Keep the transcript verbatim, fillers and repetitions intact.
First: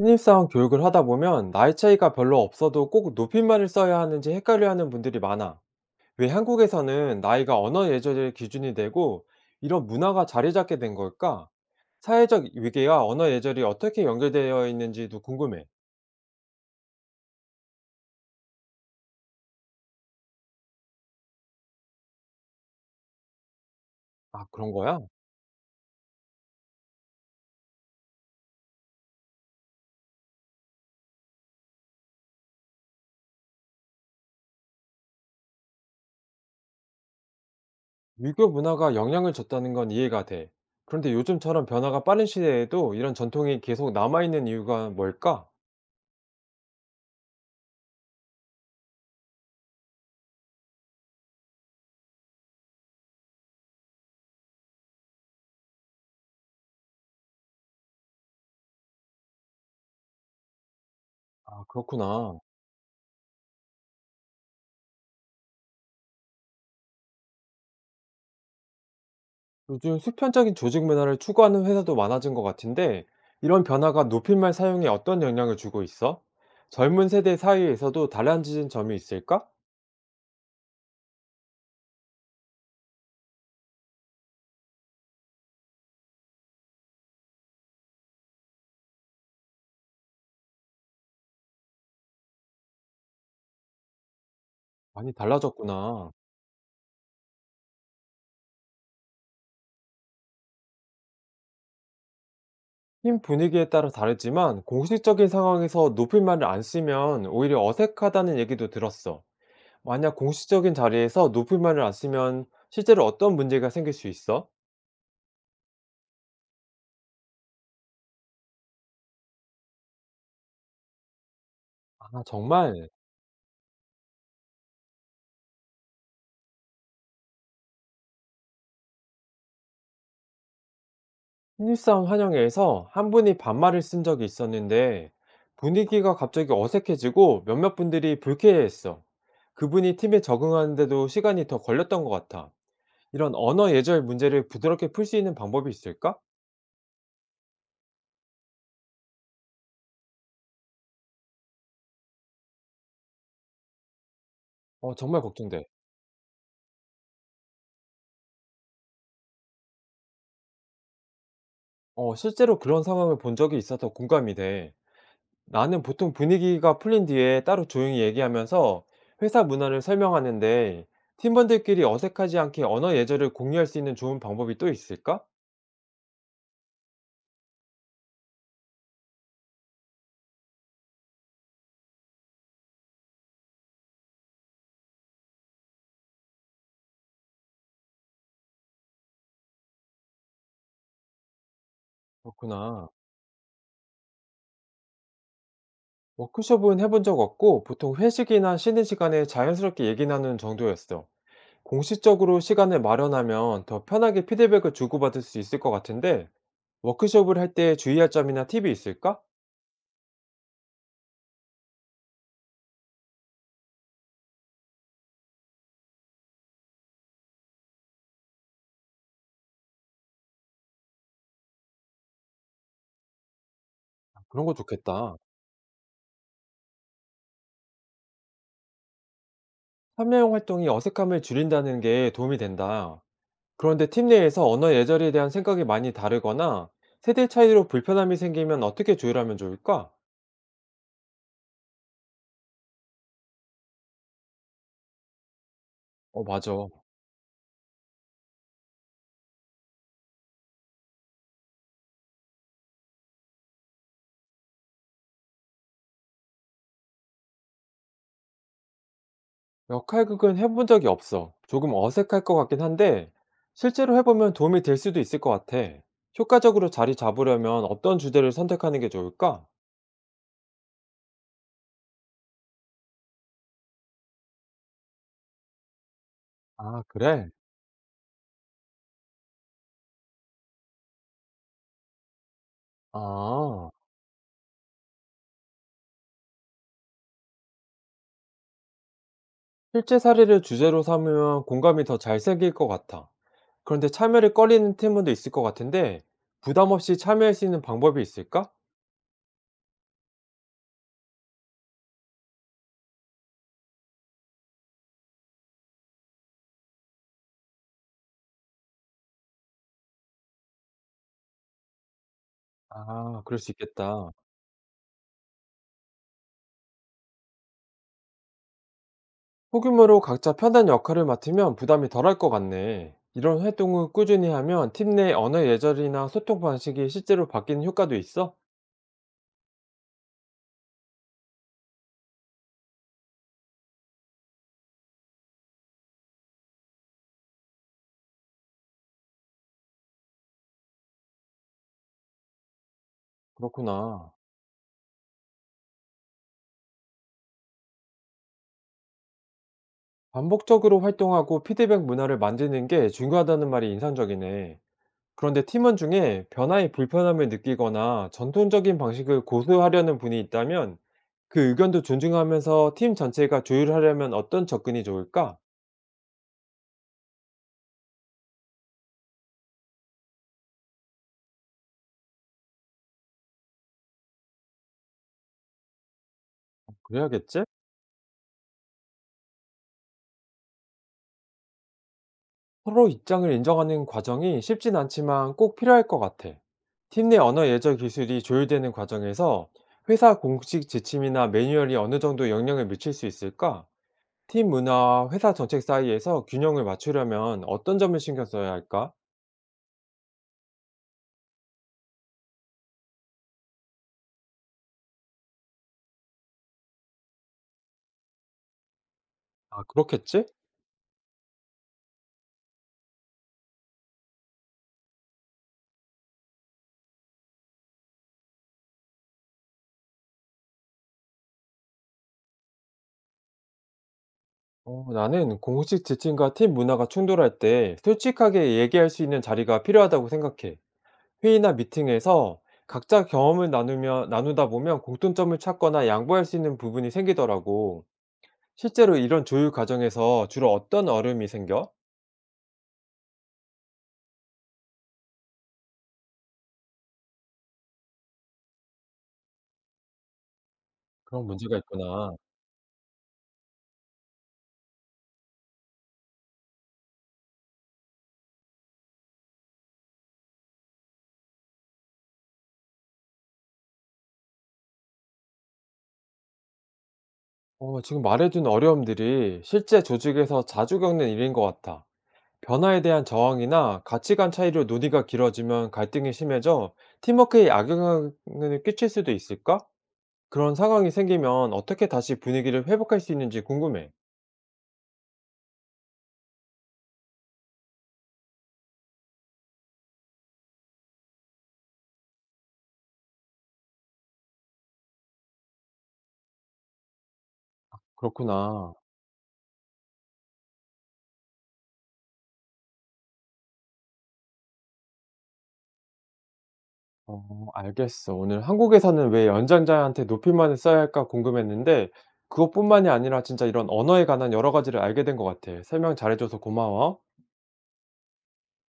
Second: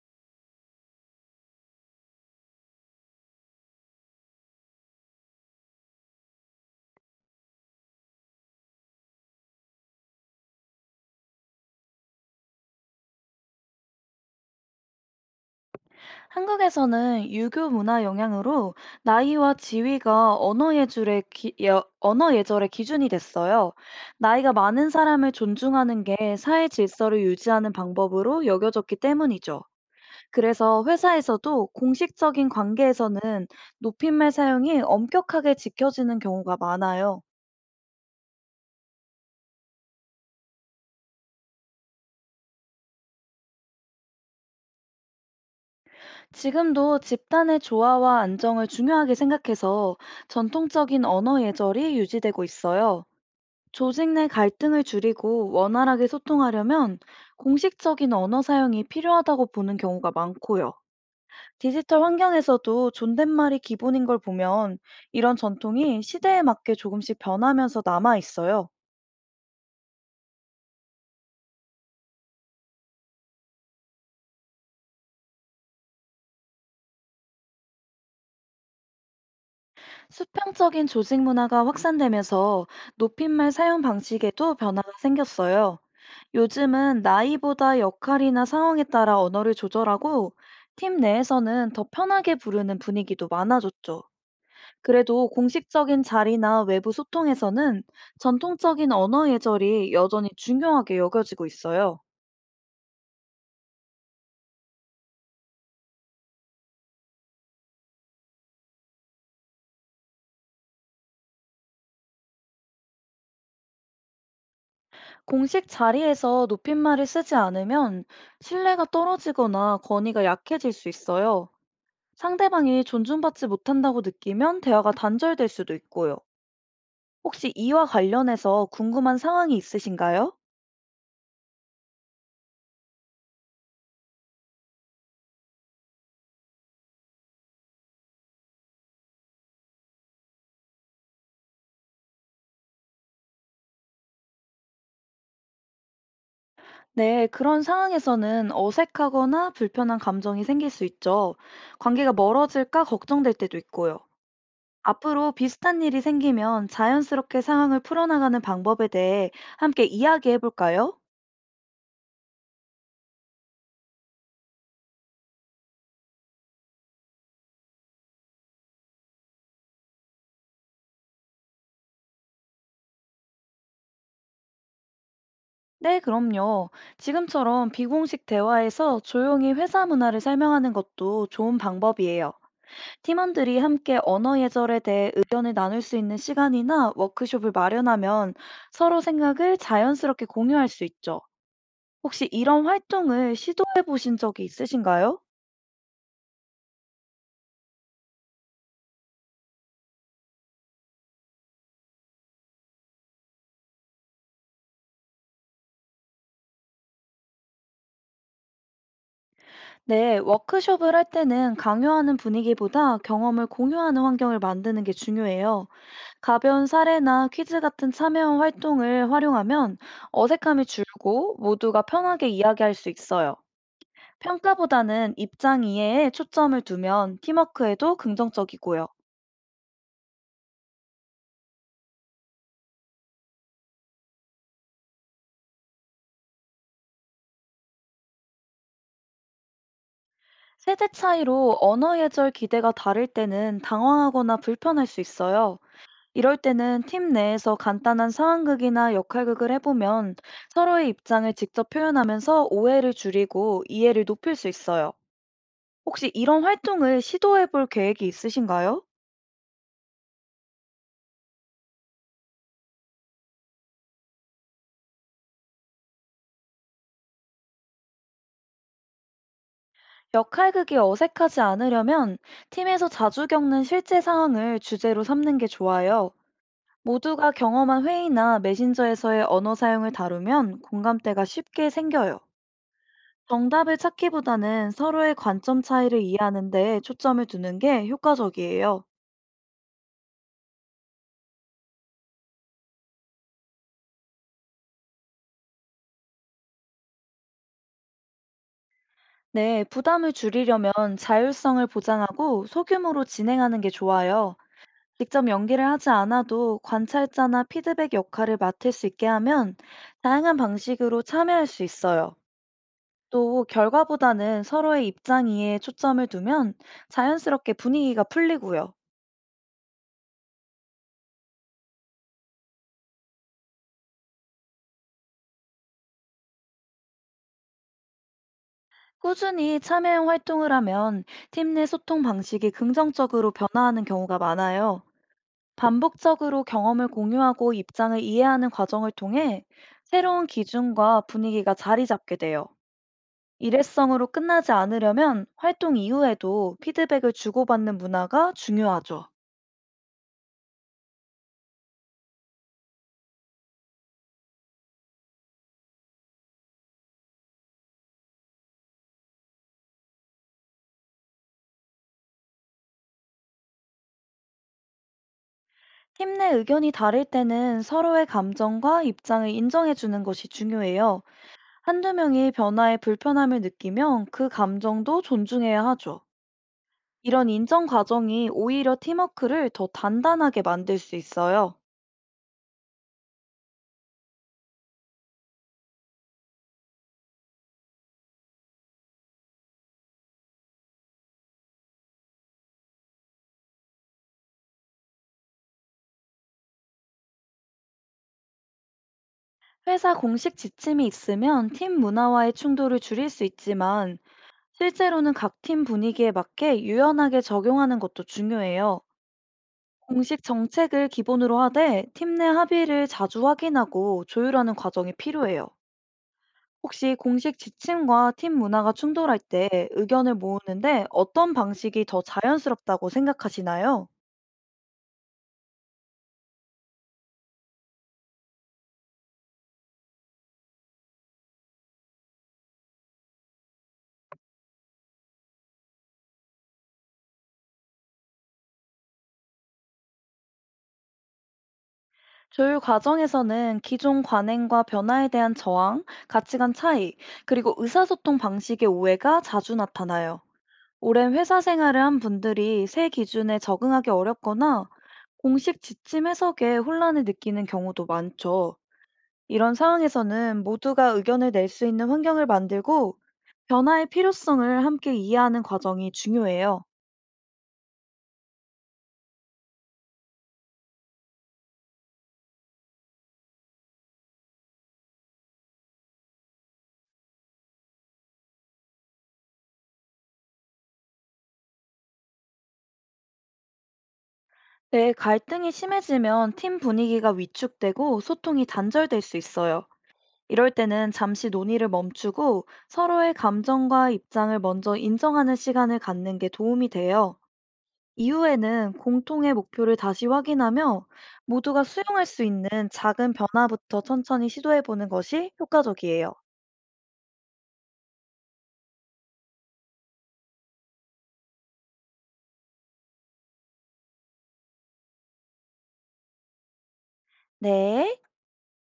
신입사원 교육을 하다 보면 나이 차이가 별로 없어도 꼭 높임말을 써야 하는지 헷갈려하는 분들이 많아. 왜 한국에서는 나이가 언어 예절의 기준이 되고 이런 문화가 자리 잡게 된 걸까? 사회적 위계와 언어 예절이 어떻게 연결되어 있는지도 궁금해. 한국에서는 유교 문화 영향으로 나이와 지위가 언어 예절의 기, 여- 언어 예절의 기준이 됐어요. 아, 나이가 그런 많은 거야? 사람을 존중하는 게 사회 질서를 유지하는 방법으로 여겨졌기 때문이죠. 그래서 회사에서도 공식적인 관계에서는 높임말 사용이 엄격하게 지켜지는 경우가 많아요. 유교 문화가 영향을 줬다는 건 이해가 돼. 그런데 요즘처럼 변화가 빠른 시대에도 이런 전통이 계속 남아있는 이유가 뭘까? 지금도 집단의 조화와 안정을 중요하게 생각해서 전통적인 언어 예절이 유지되고 있어요. 조직 내 갈등을 줄이고 원활하게 소통하려면 공식적인 언어 사용이 필요하다고 보는 경우가 많고요. 아, 디지털 그렇구나. 환경에서도 존댓말이 기본인 걸 보면 이런 전통이 시대에 맞게 조금씩 변하면서 남아 있어요. 요즘 수평적인 조직 문화를 추구하는 회사도 많아진 것 같은데, 이런 변화가 높임말 사용에 어떤 영향을 주고 있어? 젊은 세대 사이에서도 달라진 점이 있을까? 수평적인 조직 문화가 확산되면서 높임말 사용 방식에도 변화가 생겼어요. 요즘은 나이보다 역할이나 상황에 따라 언어를 조절하고 팀 내에서는 더 편하게 부르는 분위기도 많아졌죠. 많이 그래도 공식적인 달라졌구나. 자리나 외부 소통에서는 전통적인 언어 예절이 여전히 중요하게 여겨지고 있어요. 팀 분위기에 따라 다르지만, 공식적인 상황에서 높임말을 안 쓰면 오히려 어색하다는 얘기도 들었어. 만약 공식적인 자리에서 높임말을 안 쓰면 실제로 어떤 문제가 생길 수 있어? 공식 자리에서 높임말을 쓰지 않으면 신뢰가 떨어지거나 권위가 약해질 수 있어요. 아, 상대방이 정말? 존중받지 못한다고 느끼면 대화가 단절될 수도 있고요. 혹시 이와 관련해서 궁금한 상황이 있으신가요? 신입사원 환영회에서 한 분이 반말을 쓴 적이 있었는데 분위기가 갑자기 어색해지고 몇몇 분들이 불쾌해했어. 그분이 팀에 적응하는데도 시간이 더 걸렸던 것 같아. 이런 언어 예절 문제를 부드럽게 풀 수 있는 방법이 있을까? 네, 그런 상황에서는 어색하거나 불편한 감정이 생길 수 있죠. 관계가 멀어질까 걱정될 때도 있고요. 어, 정말 앞으로 걱정돼. 비슷한 일이 생기면 자연스럽게 상황을 풀어나가는 방법에 대해 함께 이야기해 볼까요? 어, 실제로 그런 상황을 본 적이 있어서 공감이 돼. 나는 보통 분위기가 풀린 뒤에 따로 조용히 얘기하면서 회사 문화를 설명하는데 팀원들끼리 어색하지 않게 언어 예절을 공유할 수 있는 좋은 방법이 또 있을까? 네, 그럼요. 지금처럼 비공식 대화에서 조용히 회사 문화를 설명하는 것도 좋은 방법이에요. 팀원들이 함께 언어 예절에 대해 의견을 나눌 수 있는 시간이나 워크숍을 마련하면 서로 생각을 자연스럽게 공유할 수 있죠. 혹시 이런 그렇구나. 활동을 시도해 보신 적이 있으신가요? 워크숍은 해본 적 없고 보통 회식이나 쉬는 시간에 자연스럽게 얘기 나누는 정도였어. 공식적으로 시간을 마련하면 더 편하게 피드백을 주고받을 수 있을 것 같은데 워크숍을 할 때 주의할 점이나 팁이 있을까? 네, 워크숍을 할 때는 강요하는 분위기보다 경험을 공유하는 환경을 만드는 게 중요해요. 가벼운 사례나 퀴즈 같은 참여 활동을 활용하면 어색함이 줄고 모두가 편하게 이야기할 수 있어요. 그런 거 평가보다는 좋겠다. 입장 이해에 초점을 두면 팀워크에도 긍정적이고요. 참여형 활동이 어색함을 줄인다는 게 도움이 된다. 그런데 팀 내에서 언어 예절에 대한 생각이 많이 다르거나 세대 차이로 불편함이 생기면 어떻게 조율하면 좋을까? 세대 차이로 언어 예절 기대가 다를 때는 당황하거나 불편할 수 있어요. 어, 이럴 맞아. 때는 팀 내에서 간단한 상황극이나 역할극을 해보면 서로의 입장을 직접 표현하면서 오해를 줄이고 이해를 높일 수 있어요. 혹시 이런 활동을 시도해볼 계획이 있으신가요? 역할극은 해본 적이 없어. 조금 어색할 것 같긴 한데, 실제로 해보면 도움이 될 수도 있을 것 같아. 효과적으로 자리 잡으려면 어떤 주제를 선택하는 게 좋을까? 역할극이 어색하지 않으려면 팀에서 자주 겪는 실제 상황을 주제로 삼는 게 좋아요. 아, 그래? 모두가 경험한 회의나 메신저에서의 언어 사용을 다루면 공감대가 쉽게 생겨요. 아, 정답을 찾기보다는 서로의 관점 차이를 이해하는 데 초점을 두는 게 효과적이에요. 실제 사례를 주제로 삼으면 공감이 더 잘 생길 것 같아. 그런데 참여를 꺼리는 팀원도 있을 것 같은데, 부담 없이 참여할 수 있는 방법이 있을까? 네, 부담을 줄이려면 자율성을 보장하고 소규모로 진행하는 게 좋아요. 직접 연기를 하지 않아도 관찰자나 피드백 역할을 맡을 수 있게 하면 다양한 방식으로 참여할 수 있어요. 아, 그럴 또 수 있겠다. 결과보다는 서로의 입장 이해에 초점을 두면 자연스럽게 분위기가 풀리고요. 소규모로 각자 편한 역할을 맡으면 부담이 덜할 것 같네. 이런 활동을 꾸준히 하면 팀 내 언어 예절이나 소통 방식이 실제로 바뀌는 효과도 있어? 꾸준히 참여형 활동을 하면 팀 내 소통 방식이 긍정적으로 변화하는 경우가 많아요. 반복적으로 경험을 공유하고 입장을 이해하는 과정을 통해 새로운 기준과 분위기가 자리 잡게 돼요. 일회성으로 그렇구나. 끝나지 않으려면 활동 이후에도 피드백을 주고받는 문화가 중요하죠. 반복적으로 활동하고 피드백 문화를 만드는 게 중요하다는 말이 인상적이네. 그런데 팀원 중에 변화에 불편함을 느끼거나 전통적인 방식을 고수하려는 분이 있다면 그 의견도 존중하면서 팀 전체가 조율하려면 어떤 접근이 좋을까? 팀 내 의견이 다를 때는 서로의 감정과 입장을 인정해주는 것이 중요해요. 한두 명이 변화에 불편함을 느끼면 그 감정도 존중해야 하죠. 이런 그래야겠지? 인정 과정이 오히려 팀워크를 더 단단하게 만들 수 있어요. 서로 입장을 인정하는 과정이 쉽진 않지만 꼭 필요할 것 같아. 팀 내 언어 예절 기술이 조율되는 과정에서 회사 공식 지침이나 매뉴얼이 어느 정도 영향을 미칠 수 있을까? 팀 문화와 회사 정책 사이에서 균형을 맞추려면 어떤 점을 신경 써야 할까? 회사 공식 지침이 있으면 팀 문화와의 충돌을 줄일 수 있지만 실제로는 각 팀 분위기에 맞게 유연하게 적용하는 것도 중요해요. 아, 공식 그렇겠지? 정책을 기본으로 하되 팀 내 합의를 자주 확인하고 조율하는 과정이 필요해요. 혹시 공식 지침과 팀 문화가 충돌할 때 의견을 모으는데 어떤 방식이 더 자연스럽다고 생각하시나요? 어, 나는 공식 지침과 팀 문화가 충돌할 때 솔직하게 얘기할 수 있는 자리가 필요하다고 생각해. 회의나 미팅에서 각자 경험을 나누며, 나누다 보면 공통점을 찾거나 양보할 수 있는 부분이 생기더라고. 실제로 이런 조율 과정에서 주로 어떤 어려움이 생겨? 조율 과정에서는 기존 관행과 변화에 대한 저항, 가치관 차이, 그리고 의사소통 방식의 오해가 자주 나타나요. 오랜 그런 회사 문제가 생활을 한 있구나. 분들이 새 기준에 적응하기 어렵거나 공식 지침 해석에 혼란을 느끼는 경우도 많죠. 이런 상황에서는 모두가 의견을 낼 수 있는 환경을 만들고 변화의 필요성을 함께 이해하는 과정이 중요해요. 어, 지금 말해준 어려움들이 실제 조직에서 자주 겪는 일인 것 같아. 변화에 대한 저항이나 가치관 차이로 논의가 길어지면 갈등이 심해져 팀워크에 악영향을 끼칠 수도 있을까? 그런 상황이 생기면 어떻게 다시 분위기를 회복할 수 있는지 궁금해. 네, 갈등이 심해지면 팀 분위기가 위축되고 소통이 단절될 수 있어요. 이럴 때는 잠시 논의를 멈추고 서로의 감정과 입장을 먼저 인정하는 시간을 갖는 게 도움이 돼요. 이후에는 그렇구나. 공통의 목표를 다시 확인하며 모두가 수용할 수 있는 작은 변화부터 천천히 시도해 보는 것이 효과적이에요. 어, 알겠어. 오늘 "한국에서는 왜 연장자한테 높임말을 써야 할까?" 궁금했는데 그것뿐만이 아니라 진짜 이런 언어에 관한 여러 가지를 알게 된 것 같아. 설명 잘해 줘서 고마워. 네.